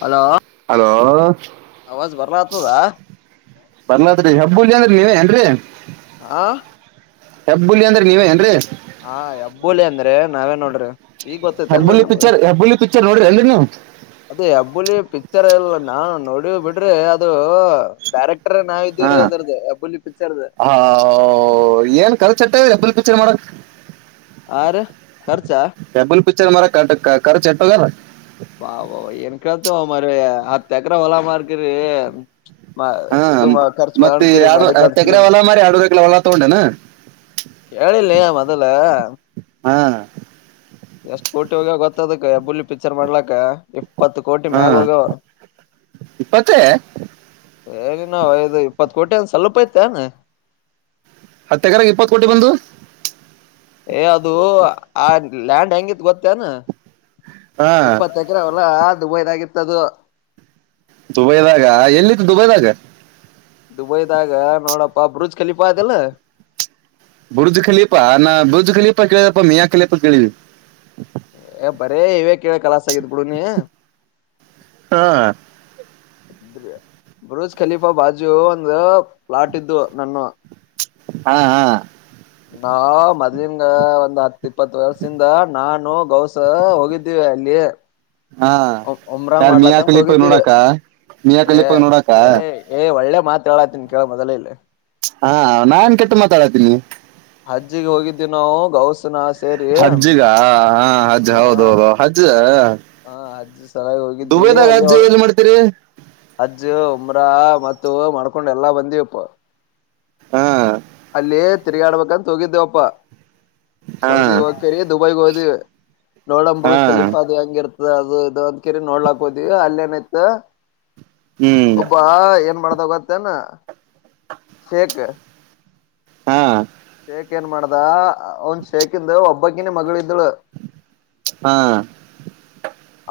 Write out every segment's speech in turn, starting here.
Hello ಹಾ ಅವಾಜ್ ಬರ್್ರ ಆತದಾ ಬರ್ಲದ್ರೀ ಹಬ್ಬುಲ್ ಅಏನ್ಿ ನೀವ ಏನ್ರರಿ ಆ ಹೆಬ್ಬುಲಿ ಅಂದ್ರೆ ನೀವೇ ಏನ್ರರಿ ಹಾ ಯಬ್ಬೋಲಿಿ ಅಂದ್ರೆ ನಾವೇನ್ ನೋಡ್ರಿ ಈಗ ಹೆಬ್ಬಳ್ಳಿ ಪಿಕ್ಚರ್ ಹೆಬ್ಬಳ್ಳಿ ಪಿಕ್ಚರ್ ನೋಡ್ರಿ ನೀವು ಅದ ಹಬ್ಬುಲಿ ಪಿಕ್ಚರ್ ಎಲ್ಲ ನಾು ನೋಡಿ ಬಿಡ್ರೆ ಅದು ಹ ಡೈರೆಕ್ಟರ್ ನಾವ ಹಾ ಇದ್ದೇವ್ರೀ ಅದ್ರದ್ದ ಅಬ್ಬುಲಿ ಪಿಕ್ಚರ್ದ ಓ ಏನ್ ಕಲ್ ಬ್ಬಲ್ ಪಿಕ್ಚರ್ ಮಾಡಕ್ ಆರ ಖರ್ಚ ಚಾರ ಮಾರ ಕ ಚೆಟ್ಟ ಬಾ ವಕಂತ ಮಾರ ಹತ್ತು ಎಕರ ಒಲಾಮರ್ಕ್ಕ್ರ ಮ ಹಾ ಇದು ಮ್- ಖರ್ಚು ಮತ್ತೆ ಮಾಡಕರಿ ಎರಡು ಮಾಡಿದ್ದ ಹತ್ತು ಎಕರೆ ಫಿಲಿಮ್ ಹೊಲ ಮಾರಿ ಎರಡು ಎಕರೆ ಹೊಲ ತಗೊಂಡೇನ ಕೇಳಿಲ್ಲಯ ಮೊದಲ ಹಾ ಎಷ್ಟ್ ಕೋಟಿ ಹೋಗ್ಯವ ಗೊತ್ತದಕ್ಕೆ ಬುಳ್ಳಿ ಪಿಕ್ಚರ್ ಮಾಡ್ಲಕ್ಕ ಇಪ್ಪತ್ತು ಕೋಟಿ ಹಾ ಮ್ಯಾಗ ಹೋಗ್ಯವ ಹ್ಮ್ ಇಪ್ಪತ್ತೇ ಹೇಳಿ ನಾವ್ ಐದು ಇಪ್ಪತ್ ಕೋಟಿ ಅಂದ ಸ್ವಲ್ಪ ಐತಾನ ಹತ್ತೆಕರಗೆ ಇಪ್ಪತ್ ಕೋಟಿ ಬಂದು ಏ ಅದುೂ ಆ ಲ್ಯಾಂಡ್ ಹೆಂಗಿತ್ ಗೊತ್ತೇನ್ ಹಾ ಇಪ್ಪತ್ತ ಎಕರ ಅವಲ್ಲಾ ದುಬೈದಗಿತ್ತದು ದುಬೈದಾಗ ಎಲ್ಲಿಿದ್ದು ದುಬೈದಾಗ ದುಬೈದಾಗ ನೋಡಪ್ಪ ಬರುಜ್ ಕಲಿಪಾ ಆಯತಲ್ಲ ಬುರ್ಜ್ ಕಲಿಯೀಪ ನಾ ಬುರ್ಜ್ ಕಲೀಪಾ ಕೇಳಿದಪ್ಪ ಮೀ ಯಾ ಕಲಿಯಪ ಕೇಳಿ ಏ ಬರೇ ಇವೇ ಕೇಳ ಕಲಸ ಆಗಿದ್ ಬಿುಡು ನೀ ಹಾ ಬರುೂಜ್ ಖಲೀಫಾ ಬಾಜು ಒಂದು ಪ್ಲಾಟ್ ಇದ್ದು ನನ್ನ ಹಾ ಹಾ ಅಲಿಂಗ ಒಂದ್ ಹತ್ ಇಪ್ಪತ್ತು ವರ್ಷಿಂದ ನಾನು ಗೌಸ ಹೋಗಿದ್ದೀವಿ ಅಲ್ಲಿ ಹಾ ಉಮ್ರಂಗ್ ಯಾರ್ ಮಿಯಾ ಮಾಡ್ಲಾಕ್ಕಂತ ಕಲೀಪಾ ತೋಗಿದ್ದೆ ನೋಡಾಕ ಮಿಯಾ ಏ ಕಲೀಪಾ ನೋಡಾಕ ಏ ಏ ಒಳ್ಳೆ ಮಾತ್ ಹೇಳಾತನ್ ಕೇಳ ಮೊದಲೇ ಇಲ್ಲ ಹಾ ನಾನ್ ಕೆಟ್ಟ ಮಾತಾಡತೀನಿ ಅಜ್ಜಿಿಗೆ ಹೋಗಿದ್ದವಿ ನಾವು ಗೌಸ ನ ಹಜ್ಜಗ ಹಾ ಹಜ್ಜ್ ಹೌದ ಹೌದು ಹಜ್ಜ ಹಾ ಅಜ್ಜ್ ಸರಾಗಿ ಹೋಗಿದೀವಿ ಅಲ್ಲಿ ಹಜ್ ಒ ಎಲ್ಲಿ ಮಾಡ್ತೀರಿ ಅಜ್ಜು ಉಮ್ರಾ ಮತ್ತು ಮ್ಕೊಂಡ ಎಲ್ಲಾ ಬಂದಿವಪ್ಪ. ಹಾ ಅಲ್ಲೇ ತಿರುಗಾ ಆಡ್ಬೇಕಂತ ಹೋಗಿದ್ದೇವಪ್ಪ. ಹಾ ಸೌದಿ ಹೋಗಕರಿ ದುಬೈಗೆ ಹೋದ ಹಾ ನೋಡಂಬ್ರೂಸ್ ಲೀಫ ಅದು ಹೆಂಗಿರ್. ಅದು ಇದು ಒಂದ ಕರಿ ನೋಡ್ಲಾಕ್ ಹೋದೀವಿ ಅಲ್ಲ ನಯತ ಹ್ಮ್ ಒಬ್ಬ ಏನ್ ಮಾಡ. ಗತ್ತನಾ ಶೇಕ ಹಾ ಶೇಖ ಏನ್ ಮಾಡ್ದ ಒಂದ್ ಶೇಖ ಇಂದು ಒಬ್ಬಕಿನ ಮಗಳ. [unintelligible] ಹಾ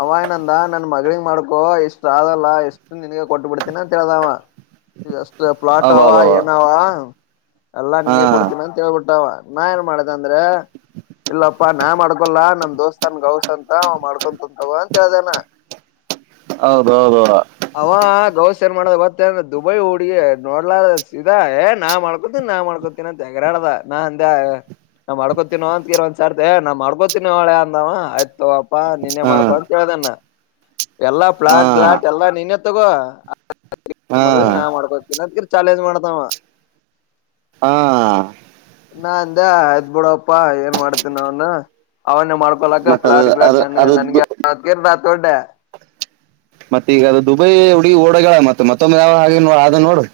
ಅವ ಏನಂದ ನನ್ನ ಮಗ ಮಾಡ್ಕೊ ಇಷ್ಟು ಆದಲ್ಲ ಎಷ್ಟು ನಿನಗ ಕೊಟ್ಬಿಡ್ತೀನ ಅಂತ ಹೇಳ್ದಾವ. ಷ್ಟ ಪ್ಲಾಟ್ ಅವ ಅಬಬ ಏನಾವ ಎಲ್ಲಾ ಹಾ ನಿಂಗೆ ಕೊಡ್ತೀನಿ ಅಂತ ಹೇಳ್ಬಿಟ್ಟಾವ ನಾ ಏನ್ ಮಾಡ್ದ ಅಂದ್ರೆ ಇಲ್ಲಪ್ಪಾ ನಾ ಮಾಡ್ಕೊಲ್ಲಾ ನಮ ದೋಸ್ತ್ ಅನ್ ಗೌಸ್ ಅಂತ ಅವ ಮಾಡ್ಕೊಂತ ತಗ ಅಂತ ಹೇಳ್ದೇನ ಹ [inaudible] ಹೌದ ಹೌದದ. ಮಾಡ ಬತ್ತಏ ದುಬೈ ಹುಡಗ ನೋಡ್ಲಾರ ಸಾ ಏ ನಾ ಮಾಡ್ಕೊತ ನಾ ಮಾಡ್ಕೊತ. ನಂತಗಾರಾಡದ ನಾ ಅಂದ ನಾ್ ಮಾಡ್ಕೋತೀನವ ಅಂತತ್ರ ಒಂದ್ರ್ತೆ ನಾ್ ಮಾಡ್ಕೋತೀನವ ಅವಾಳೆ ಅಂದವ ಆಯ್ತ ಪ್ಪಾ ನಿನ್ನೆ ಹಾ ಮಾಡ್ಬಾ ಅಂತ ಕೇಳ್ದಣ್ಣ ಎಲ್ಲಾ ಹಾ ಪ್ಲಾಟ್ ಬ್ಲಾಟ್ ಎಲ್ಲಾ ನಿನ್ನೆ ತಗೋ ಹಾ ಮಗಳಗ್ ನಾ ಮಾಡ್ಬೇಕ ತಿನದ [inaudible] ಚಾಲಜ ಮಾಡದಾವ ಹಾ ನಾ ಅಂದೆ ಅದ ಬಿಡಪ್ಪಾ ಏನ್ ಮಾಡ್ತನ್ ಅವನು ಅವನ. ಮಾಡ್ಕೊಳಕ ಮತ್ತ ಅದು ಪ್ಲಾಟ್ ಗ್ಲಾಟ್ ಅದು ನ ಅದು ನನ್ಗೆರ್. ಡ್ಡೆ ಮತ್ತ ಈಗ ಅದು ದುಬೈ ಹುಡಗಿ ಓಡಗಳ ಮತ್ತೆ ಮತ್ತೊಂದ ಯಾವ ಹಾಗೆ ನೋ ಅದ ನೋಡು.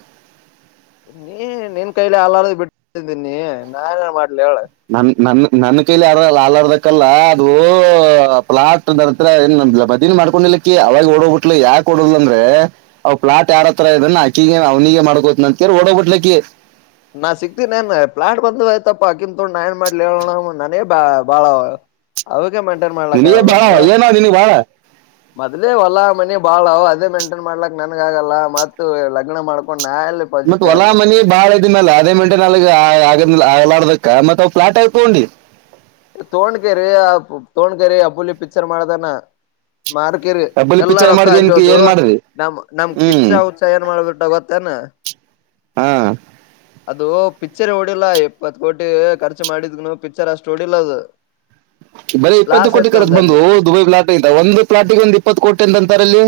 ನೀ ನಿನ್ ಕೈಲಿ ಹಲಾರ್ ಬಿಟ್ಟಿದ್ದೀನಿ ನಾನನ್ನ್ ಮಾಡ ನನ್ ನನ್ ನನ್ನ ಕೈಲಿ ಆ ಹಡದಕ್ಕಲ್ಲ ಅದು ಪ್ಲಾಟ್ರತ್ರ ಬದನ್ ಮಾಡ್ಕೊಂಡ ಅವಾಗ ಹೊಡೋಗಬಿಟ್ ಯಕಕ್ ಹೊಡದ್ ಅಂದ್ರೆ ಅವ್ ಪ್ಲಾಟ್ ಯಾರ ತರ ಇದದ ಆಕಗ ಅವ್ನಿಗೆ ಮಾಡ್ಕೋ. ಕೆ ಓಡಬಟ್ಲಕ್ಕೆ ನಾನ್ ಸಿಕ್ತೀನ ಏನ್ ಪ್ಲಾಟ್ ಬಂದ್ಯತಪ್ಪಾ ಕಿಂತೊಂಡ ನಾ ಏನ್ ಮಾಡ್ಲಿ ಹೇಳೋಣ ನಾನೇ ಬಾ ಬಾಳ. ಅವಿಗೆ ಮೆಂಟೈನ್ ಮಾಡ್ಲಕ್ಕ ನಿನಗೆ ಆಗಲ್ಲ ಬಾಳ ನನ್ಗ ಏನೋ ನಿನಗೆ ಬಾಳ ಮೊದ್ಲೇ ಹೊಲ್ಲಾ ಮನ. ಬಾಳ ಅದೇ ಮೇಂಟೈನ್ ಮಾಡ್ಲಕ್ ನನಗ ಆಗಲ್ಲ ಮತ್ತ ಲಗ್ನ ಮಾಡ್ಕೊಂಡು. ಮತ್ತತ್ ಹೊಲಾ ಮನೀ ಬಾಳ. ಮೇ ಅದೇ ಮಂಟೆ ನಾಲ ಆಗ ಆಲ ಆಡ್ಬೇಕ ಮತ್ತತ್ ಅವ ಫ್ಲಾಟ್ ಆಗ ತಗೊಂಡಿ. ತಗೊಣ್ತೀನಿ ಆ ತಗೊಣ್ತೀನಿ ಅಪ್ಪುಲಿ ಪಿಕ್ಚರ್ ಮಾಡದಾನ ಮಾರುಕೇರಿ ಡಬ್ಬಲ್ ಎಲ್ಲ ಪಿಕ್ಚರ್ ರೊಕ್ಕ ಮಾಡಿದ ಏನ್ ಅಲ್ಲಿಯೋದು ಏನ್ ಮಾಡಿದ್ರಿ ನಮ್ ನಮ್ ಹ್ಮ್ ಕಿಚ್ಚಾ ಹುಚ್ಚ ಏನ್ ಮಾಡ್ಬಿಟ್ಟ ಗೊತ್ತೇನಾ ಹಾ ಅದು ಪಿಕ್ಚರ್ ಓಡಿಲ್ಲ ಎಪ್ಪತ್ ಕೋಟಿ ಖರ್ಚು ಮಾಡಿದ್ನು ಪಿಕ್ಚರ್ ಅಷ್ಟು ಓಡಿಲ್ಲ ಅದು. ಬರೀ ಇಪ್ಪತ್ತು ಲಾಸ್ ಕೋಟಿ ಆಯ್ತ್ ಕರದ ನಂದ ಅಲ್ಲಿ ಬಂದು ದುಬೈ ಪ್ಲಾಟ್ಂತ ಒಂದು ಪ್ಲಾಟಿಗೆ ಒಂದ ಇಪ್ಪತ್ತು ಕೋಟ ಅಂತ ಅಂತಾರೆ ಅಲ್ಲಿ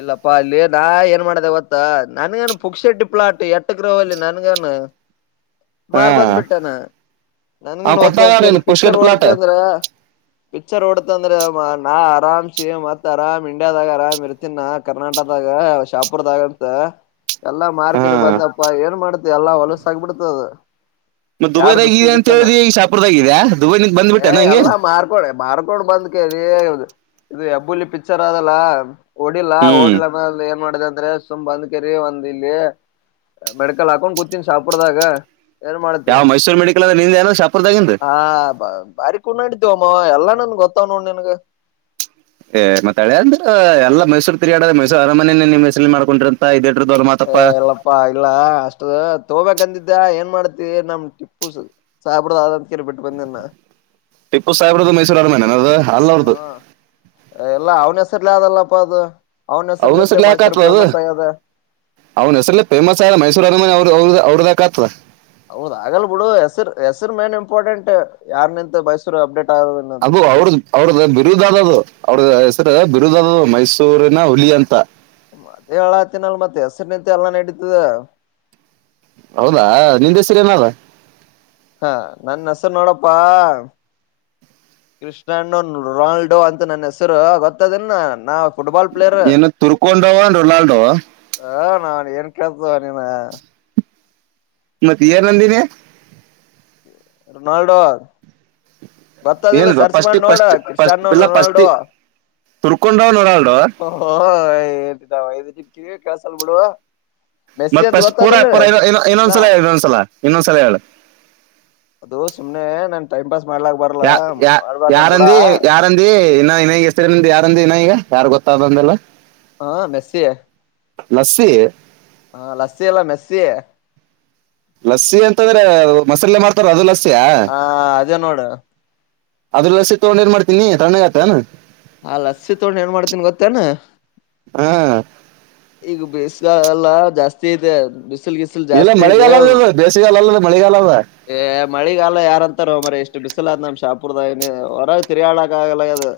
ಇಲ್ಲಪ್ಪಾ ಅಲ್ಲಿ ನಾ ಏನ್ ಮಾಡ್ದ ಗತ್ತ ನನ್ಗೇನು ಪುಕ್ಷ ಶೆಡ್ಟ್ಟಿ ಪ್ಲಾಟ್ ಎಟ್ಟ ಗ್ರೋಲ್ಲಿ ನನ್ಗ. ಹಾ ಮಾರ್ಬಂದ್ ಬಿಟ್ಟಾನ. ಅವ್ ನನ್ಗನ್ ಓದ್ ಅ ಕೊಟ್ಟಾಗ ಕ ಏನು ಪಿಕ್ಚರ್ ಪುಷ್ಕಟ್ ಓಡತ ಪ್ಲಾಟ್ ಅಂದ್ರ ಪಿಕ್ಚರ್ ಓಡ್ತ ಅಂದ್ರ ನಾ. ರಾಮ್ ಸೇ ಮತ್ತೆ ಆರಾಮ ಇಂಡಿಯಾದಲ್ಲಿ ಆರಾಮ್ ಇದೆ ತಿನ್ನ ಕರ್ನಾಟಕದಾಗ ಶಾಪುರದಾಗ ಅಂತ. ಎಲ್ಲಾ ಹಾ ಮಾರ್ಕೆಟ್ ಬಂದಪ್ಪ ಏನ್ ಮಾಡ್ತಿ ಎಲ್ಲಾ ಹೊಲಸ ಆಗಬಿಡ್ತದ. ಮತ್ ಯಾರ್ ದುಬೈದಾಗ ದೃಷ್ಟಿ ಇದೆ ಅಂತ ಬಿತ್ತನ ಹೇಳಿದಿ ಈಗ ಶಾಪುರ್ದಾಗ ಇದ್ಯಾ ದುಬೈನಿಂದ ಏ ಬಂದ್ಬಿಟ್ಟೆನ ಹಂಗೆ ಎಲ್ಲ ಮಾರ್ಕೊಳೆ ಮಾರ್ಕೊಂಡ್ ಬಂದ. ಹೆಬ್ಬುಲಿ ಪಿಚ್ಚರ್ ಇದೇನದು ಓದಿಲ್ಲ ಹ್ಮ್ ಓಡಿ ಏನ್ ಮಾಡಿದೆ ಅಂದ್ರೆ ಸುಮ್ ಅಂದ್ ಕರಿ ಒಂದ್ ಇಲ್ಲಿ ಮೆಡಕಲ್ ಹಾಕೊಂಡ್ ಕುೂತಿನಿ ಶಾಪುರ್ದಾಗ. ಏನ್ ಮಾಡುತ್ತೆ ಯಾವ ಮೈಸೂರ್ ಮೆಡಿಕಲ್ ಅದ ನಿಂದ ಏನೋ ಶಾಪುರ್ದಾಗಿಂದ ಆ ಬ ಬಾರಿ ಕುಣಡಿದ್ದ. ಅಮ್ಮ ಎಲ್ಲ ನನ್ ಗೊತ್ತ ನೋ ನನ್ಗೆ. ಏ್ ಮತ್ತಾಳೆ ಅಂದ್ರ ಎಲ್ಲ ಮೈಸೂರು ತಿಗಡ್ರ ಮೈಸೂರು ಅರಮನನೆೇ ನಿ್ ಮೈಸಲಿ ಮಾಡ್ಕೊಂಡಿ್ರಂತ ಇದದೆ. ಏ ಎಲ್ಲಪ್ಪಾ ಇಲ್ಲ ಅಷ್ಟು. ತಗೋಬೇಕಕ್ಂದಿದ್ದ ಏನ್ ಮಾಡ್ತಿ ನಮ್ ಟಿಪ್ಪು ಸಾಬ್ರದ ಕೇಳಿ ಬಿಟ್ಟು ಬಂದೇನ್ ನಾ ಟಿಪ್ಪು ಸಾಹೇಬರದು ಮೈಸೂರ ಅರಮನೆ ಅದು ಅಲ್ಲ ಅವ್ರದು ಹಾ ಎಲ್ಲಾ ಅವ್ನ ಹೆಸರ್ಲಿ ಆದಲ್ಲಪ್ಪ ಅದು ಅವ್ನ ಅವನ ಹೆಸರಿನಿಂತೆ ಹೆಸರ್ಲಿ ಮೈಸೂರು ಯಾಕತ್ವ ಅದು ಫೇಮಸ್ ಆಗ್ಯದ ಅವ್ನ ಹೆಸರುಲಿ ಫೇಮಸ್ ಆ ಮೈಸೂರ ಅರಮನೆ ಅವ್ರದಕತ್ದ ಹೌದ್ ಆಗಲ್ ಬಿಡು ಹೆಸರು ಹೆಸರು ಮೇನ್ ಇಂಪಾರ್ಟೆಂಟ್ ಯಾರ್ ನಿಂತ ಮೈಸರು ಅಪ್ಡೇಟ್ ಆಗದ ಅನ್ನೋದು ಅದು ಅವ್ರ್ದ ಅವ್ರದ್ದ ಬಿರುದ ಅದು ಅವ್ರದ್ದ ಬಿರುದದು ಮೈಸೂರಿನ ಹುಡುಗಿಅಂತ ಮತ್ತೆ ಮತ್ತೆ ಹೆಸರು ನಿಂತ ಎಲ್ಲ ನಡೀತದ ಹೌದಾ ನಿಂದ ಹೆಸರ ಏನಾದ ಹಾ ನನ್ ಹೆಸರು ನೋಡಪ್ಪಾ ಕ್ರಷ್ಣಂಡೋ ರೊನಾಲ್ಡೊ ಅಂತ ನನ್ನ ಹೆಸರು ಗೊತ್ತದನ್ನ ನಾ ಫುಟ್ಬಲ್ ಪ್ಲೇಯರ್ ಹ ಏನು ತುರ್ಕೊಂಡವ ರೊನಾಲ್ಡೋ ನಾನು ಕಳ್ತಿ ನಿನ ಮತ್ತೆ ಏನಂದಿದೆ ರೊನಾಲ್ಡೋ ಗೊತ್ತದಿಲ್ಲ ಏನ್ ಸರ್ಚ್ ಫಸ್ಟ್ ಮಾಡಿ ನೋಡ ಫಸ್ಟ್ ಫಸ್ಟ್ ಕ್ರಿಶಾನೋ ಇಲ್ಲ ಫಸ್ಟ್ ರೊನಾಲ್ಡೊ ತುರ್ಕೊಂಡವ್ ರೊನಾಲ್ಡೋ ಓ ನಿನಗೆ ಕಿವಿನೆ ಕೆಳಸಲ ಬಿಡು ಮೆಸ್ಸಿ ಮತ್ತತ್ ಅಂತ ಫಸ್ಟ್ ಪೂರಾ ಗೊತ್ತದಿಲ್ಲ ಪೂರ ಇ ಇಲ್ಲ ಇನ್ನೊಂದ್ಸಲ ಹೇಳ ಇನ್ನೊಂದ್ಸಲ ಇನ್ನೊಂದ್ಸಲ ಹೇಳು ಅದು ಸುಮನೆ ನನ್ ಟೈಮ್ ಪಾಸ್ ಮಾಡ್ಲಾಕ್ ಬರಲ್ಲ ಯ ಯ ಮಾಡ್ಬಾರ್ದ ನನ್ ಕೂಡ ಯಾರಂದಿ ಯಾರಂದ ಇನ್ನ ಇನ್ನ ಈಗ ಹೆಸರಿಿಂದ ಯಾರಂದ ಇನ್ನ ಈಗ ಯಾರು ಗೊತ್ತಾದಂದಲ್ಲ ಹಾ ಮೆಸ ಲಸ್ಸಿ ಹಾ ಲಸ್ಸಿ ಎಲ್ಲ ಮೆಸ್ಸಿ ಲಸ್ಸಿ ಅಂತಂದ್ರೆ ಮಸರಲೆ ಮಾಡ್ತಾರ ಅದು ಲಸ್ಸಿ ಹಾ ಅದೇ ನೋಡ ಅದ್ರಲ್ಲಸಿ ತಗೊಂಡ ಏನ್ ಮಾಡ್ತೀನಿ ತಣಗತನ್ ಹಾ ಲಸಿ ತಗೊಂಡ ಏನ್ ಮಾಡ್ತೀನ್ ಗೊತ್ತೇನಾ ಹಾ ಈಗ ಬೇಸ್ಗ ಎಲ್ಲ ಜಾಸ್ತಿ ಐತೆ ಬ್ ಹಲ್ ಗಿಸಲ್ ಇಲ್ಲ ಜಾಸ್ತಿ ಇದೆ ಮಳೆಗಾಲ ಅದ ಇದು, ಬೇಸಿಗೆಗಾಲ ಅಲ್ಲದ ಮಳೆಗಾಲ ಅದ ಮಳೆಗಾಲ ಯಾರಂತಾರ ಮರ ಎಷ್ಟು ಷ್ಟ ಬಿಸಲ ಅ ನಮ್ ಶಾಪುರ್ದ ಹೊರ ತಿರಿಯಾಳಕ್ಕ ಆಗಲ್ಲ ಅದು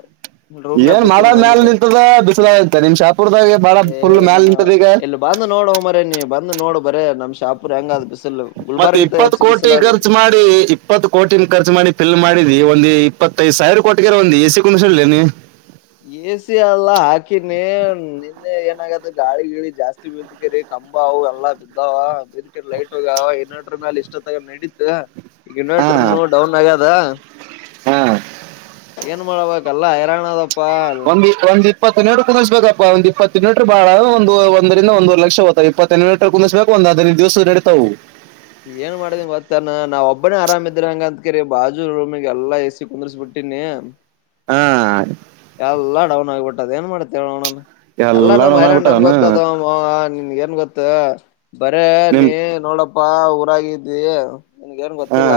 ಏನ್ ಮಾಡೋ ಮ್ಯಾಲ ನಿಂತದ ಬಿಸದತ್ತ ನಿಮ್ ಶಾಪುರ್ದಾಗೆ ಬಾಳ ಫುಲ್ ಮ್ಯಾಲ ಏನ ನಿಂತದ ಈಗ ಇಲ್ಲಿ ಬಂದು ನೋಡುವ ಮರೇ ನೀ ಬಂದು ನೋಡು ಬರೇ ನಮ್ ಶಾಪರ್ ಹೆಂಗಾದ್ ಬಿಸಲ್ ಮತ್ತೆ ಇಪ್ಪತ್ ಕೋಟಿ ಖರ್ಚ ಮಾಡಿ ಇಪ್ಪತ್ತು ಕೋಟಿ ಖರ್ಚು ಮಾಡಿ ಫಿಲ್ ಮಾಡಿದ ಇವ ಒಂದು ಇಪ್ಪತ್ತದ್ ಸಾವಿರ ಕೊಟ್ಟಗರ ಒಂದು ಎ ಸಿ ಕುಣಸಲ್ಲ ನೀ ಎಸಿ ಎಲ್ಲ ಹಾಕಿನೇ ಇ ಏನಾಗತ್ತ ಗಾಳಿ ಗಿಳ ಜಾಸ್ತಿ ಬದಕರಿ ಕಂಬ ಎಲ್ಲಾ ಬಿದ್ದಾವ ಬಿದಕರಿ ಲೈಟ್ ಹೋಗ. ಇನ್ನಡರ ಮ್ಯಾಲ ಇಷ್ಟೊ ತಗ್ ನಡಡಿತ. ಈ ಹಾ ಇನ್ವರ್ಟರ್ನು ಡೌನ್ ಆಗ್ಯದಾ. ಹಾ ಏನ್ ಮಾಡ್ಬೇಕಲ್ಲ ಹೈರಾಣದ. ಒಂದ ಈಸ್ಟ್ ಇಪ್ಪರ್ ಕುದಿಸ್ಬೇಕಪ್ಪ ಒಂದ ಇಪ್ಪತ್ತ ಮೀಟರ್ ಬಾಳ ಒಂದು ಒಂದರಿಂದವರೆ ಲಕ್ಷತ ಇಪ್ಪತ್ತ ಮೀಟರ್ ಕುದ್ಬೇಕ ಒಂದು. ಅದಿನ ದಿವಸ ನೆಡಿತವು. ಏನ್ ಮಾಡ್ದಿಂಗ ಗೊತ್ತಾನ ನಾವ್ ಒಬ್ಬನೇ ಆರಾಮ ಇದಿದ್ರೆ ಹಂಗ ಅಂತ ಕರಿ ಬಾಜು ರೂಮಿಗೆ ಎಲ್ಲಾ ಎಸಿ ಕುಂದ್ರರಿಸಸ್ಬ ಬಿಟ್ಟಿ. ಹಾ ಎಲ್ಲಾ ಡೌನ್ ಆಗಬಿಟ್ಟದ ಏನ್ ಮಾಡ್ತ್ತೇವೆ ನೋಣ. ಎಲ್ಲ ನಮ್ ಡೌನ್ ಹೈರಾಣ್ ನಮ್ಗ ಆಗ್ಬಿಟ್ಟವನು ಗೊತ್ತದ [inaudible] ನ್ ಏನ್ ಗೊತ್ತ ಬರೇ ನೀ ನಿಮ್ ನೋಡಪ್ಪಾ ಊರಾಗಿದ್ದಿ ನಿನಗೇನ ಹಾ ಗೊತ್ತಿಲ್ಲ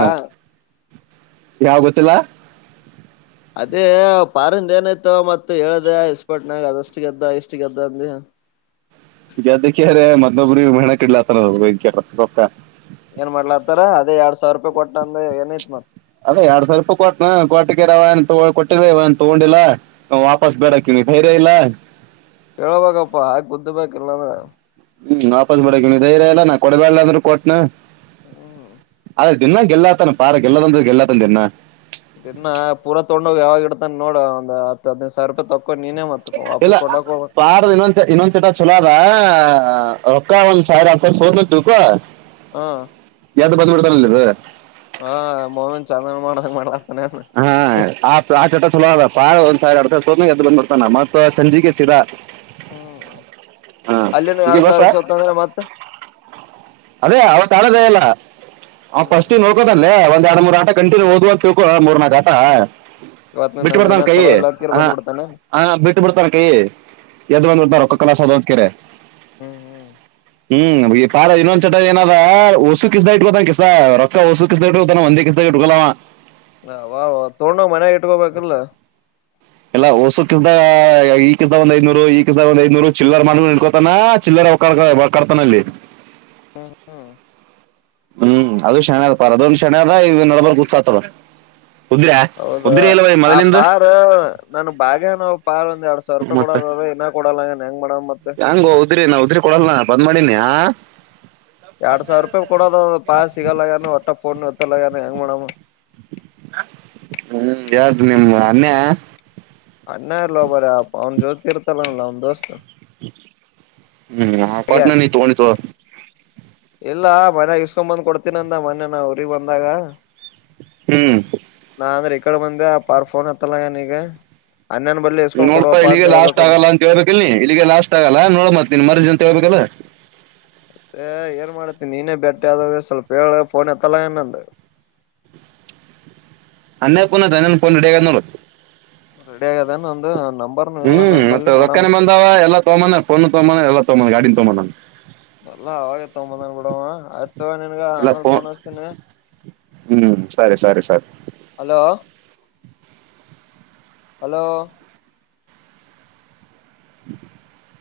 ಯಾವ ಗೊತ್ತಿಲ್ಲ ಅದೇ ಪಾರಿಂದ ಏನಾಯ್ತು ಮತ್ ಹೇಳ್ದ ಇಸ್ಪಾಟ್ನಾಗ ಅದಷ್ಟು ಗೆದ್ದ ಇಷ್ಟ ಗೆದ್ದ ಅಂದ ಹ್ಮ್ ಈಗ ಅದಕ್ಕೆರೀ ಮತೂಬ್ರಿಗ ಮಣಕಡ್ಲಾತನರಿ ರೂಕ್ಕ ಏನ್ ಮಾಡ್ಲಾತ್ತಾರ ಅದೇ ಎರಡ್ ಸಾವಿರ ರೂಪಾಯಿ ಕೊಟ್ಟ ಅಂದ ಏನೈತ್ ಮನ್ ಅದೇರಡ ಸಿವಿರ ರೂಪಾಯಿ ಕೊಟನ ಕೊಟಿಕ್ಕೆರವ ಏನ ಕೊಟ್ಟಿದ್ರೆನ್ ಇವ ತಗೊಂಡಿಲ್ಲ ವಾಪಸ್ ಬೇಡಕ ಇವನಿಗ ಧೈರ್ಯ ಇಲ್ಲ ಕೇಳಬೇಕಪ್ಪಾ ಯಾಕೆ ಬುದ್ದ ಬ ಇಲ್ಲಂದ್ರ. ಹ್ಮ್ ನಾಪಸ್ ಬಿಡ ನೀ ಧೈರ್ಯ ಎಲ್ಲಾ ಕೊಡಬ್ಯಾಳ್ ಅಂದ್ರರು ಕೊಟ್ನೆ. ಹ್ಮ ದಿನ ಗೆಲ್ಲಾತಾನ ಪಾರ ಗೆಲ್ಲದಂದ ಗೆಲ್ಲಲತಾನ ದಿನ ಇದನ್ನ ಪೂರ ತೊಂಗೋಂಡೂಗಿ ಯಾವಾಗ ಇತಾನ ನೋಡ ಒಂದ ಹದಿನೈದು ಸಾವಿರ ರೂಪಾಯಿ ತೊ ಇಲ್ಲ ಪಾರದ ಇನ್ನೊಂದು ಇನ್ನೊಂದ ಚಟ ಚಲೋ ಅದ ರೂಕ್ಕ ಒಂದ ಸಾವಿರ ಅತ್ತ ಸಾವಿರ ಸೋತ ಅಂತ ತಿಳಕೋ ಹಾ ಇದು ಹಾ ಮೋಹನ್ ಚಂದ ಮಾಡ ಮಾಡ ಹಾ ಆ ಆ ಚಟ್ಟ ಚಲೋಪ್ಪಾ ಒಂದ್ ಸಾವಿರ ಎರಡ ಅದ್ ಬ್ ಬರ್ತಾನ ಮತ್ತತ್ ಚಂಜಿಗೆ ಸಿದಾ ಹ್ಮ್ ಅಲ್ಲಿನ ಈಗ ಎರಡ್ ಸಾವಿರದ ಗೊತ್ತಾ ಸ್ವತ್ತೊಂದ್ರ ಮತ್ತ ಅದೇ ಅವತ್ ಆಡೋದ ಎಲ್ಲ ಹ್ಮ್ ಫಸ್ಟ್ ನೋಡ್ಕೋದಲ್ಲೇ ಒಂದ ಎರಡು ಮೂರು ಆಟ ಕಂಟಿನ್ಯ ಓದೂವಂತ ತೀಳಕೂ ಮೂರ್ನಾಲ್ಕು ಆಟ ಇವತ್ ಬಿಟ್ಟು ನನ್ ಬರ್ತಾನ ದಿನ ಕೈ ಚಲೋ ಇಲ್ಲ ಅಂತ್ಕೇರ್ ಹ ಬಂದ್ ಬಿಡ್ತಾನ ಹ ಬಿಟ್ಟು ಬರ್ತಾನ ಕೈ ಎದ್ದ ಹ್ಮ್ ಬಂದಿಡ್ತಾರೂಕ್ಕ ಹ್ಮ್ ಕಲಾ ಸದೋದಕರೆ ಹ್ಮ್ ಹ್ಮ್ ಹ್ಮ್ ಈ ಪಾರ ಇನ್ನೂಂದ ಚಟ ಏನಾದ ಹೊಸು ಕಿಸದಗ ಇಟ್ಕೋದ ಕಿಸದಗ ರೊಕ್ಕ ಹೊಸು ಕಿಸ್ದ ಇಕತಾನ ಒಂದೇ ಕಿಸದಗ ಇಟ್ಕೋವ ಅಬ್ಬಬ್ಬ ತೋಂಡ ಹೋಗಿ ಮನ್ಯಾಗ ಇಟ್ಕೋಬೇಕಲ್ಲ ಎಲ್ಲ ಹೊಸು ಕ ಈ ಕಿಸದಗ ಒಂದ್ ಐದನೂರು ಈ ಕಸದಗ ಒಂದ್ ಐದನೂರು ಚಿಲ್ಲರ್ ಮಾಡ ಇಡ್ಕೋತಾನ ಚಿಲ್ಲ ಕರ್ ಕರ್ತನಲ್ಲಿ ಹ್ಮ ಹ್ಮ್ ಹ್ಮ್ ಅದು ಶಣೆ ಆಗ್ ಪಾರ ಅದೊಂದ ಶಣೆ ಅದ ಇದು ನಡ್ಬರ್ಕ್ ಉತ್ಸಾತದ ಉದ್ರ್ಯಾ ಹೌದಾ ಉದ್ರಿ ಇಲ್ವ ಈ ಆ ಮೊದಲಿಂದ ಪಾರ್ ನನ್ ಬಾಗ್ಯ ನೋವು ಪಾರ್ ಒಂದ್ ಎರಡ್ ಸಾವಿರ ರೂಪಾಯಿ ಕೊಡದದ ಹಂಗ ಉದ್ರಿ ನಾ ಉದ್ರಿ ಕೊಡಲ್ಲ ಬಂದ್ ಮಾಡಿನಿ ಹಾ ಪಾಲ ಸಿಗಲ್ಲಾಗನು ಹೊಟ್ಟಫೋನನೂ ಏತ್ತಲ್ಲಾನ ಹೆಂಗ ಮಾಡಾಮ ಹ್ಮ ಯಾವ್ದು ನಿಮ ಅನ್ಯ ಅನ್ಯ ಅಲ್ಲ ಬರ ಅಪ್ಪ ಅವ್ನ ಜ್ಯೋತಿ ಇರ್ತಲ್ಲಲ್ಲ ಅವ್ನ್ ದೋಸ್ತ್ ಹ್ಮ್ ಕೊಟ್ಟನ ನೀ ತಗೊಂಡ ತೂ ಇಲ್ಲ ಮನ್ಯಾಗ ಇಸ್ಕೊಂಡ್ ಬಂದ್ ಕೊಡ್ತೀನಂದ ಮನೆನಾ ಊರಿಗ ಬಂದಾಗ ಹ್ಮ್ ಇ ಕಡೆ ಬಂದೆ ಆ ಪಾರ ಫೂನ್ ಹತ್ತಲ್ಲ ನಗೆ ನೀ ನೋಡ್ಪಾ ಇಲ್ಲಿಗೆ ಲಾಸ್ಟ್ ಆಗಲ್ಲ ಅಂತ ಕೇಳ್ಬೇಕಲ್ ನೀ ಇಲ್ಲಿಗೆ ಲಾಸ್ಟ್ ಆಗಲ್ಲ ನೋಡ್ ಮತ್ನ್ ಮ ಕಲ್ಲ ಮತ್ತೆ ಏನ್ ಮಾಡಾತೀನಿ ನೀನೇ ಬೇಟ್ಟೆ ಆದಾಗ ಸ್ವಲ್ಪ ಹೇಳ ಫೋನ್ ಎತ್ತಲ್ಲ ಏನಂದ ಅನ್ನೇ ಪನ್ದು ಅನ್ನ ಪೊಡಗ ನೋಡು ರೆಡಿ ಆಗದ ಒಂದು ಹ್ಮ್ ಮತ್ತ ರೊಕ್ಕಾನೆ ಬಂದವ ಎಲ್ಲ ತಗೋಾನ ಫೋನ್ ತಗೊಾನ ಎಲ್ಲ ತಗೊೋ ಗಾಡಿನನ್ ತಗೋಾನನ್ ಅಲ್ಲಾ ಅವಾಗೈತ್ಂಬದಂಗ ಬಿಡವ ಆಯ್ತವ ನಿನ್ಗ ಆಮೇಲ್ ಫೋನ್ ಹಸ್ತೀನಿ ಹ್ಮ್ ಸರಿ ಸರಿ ಸರಿ ಹಲೋ ಹಲೋ [unintelligible]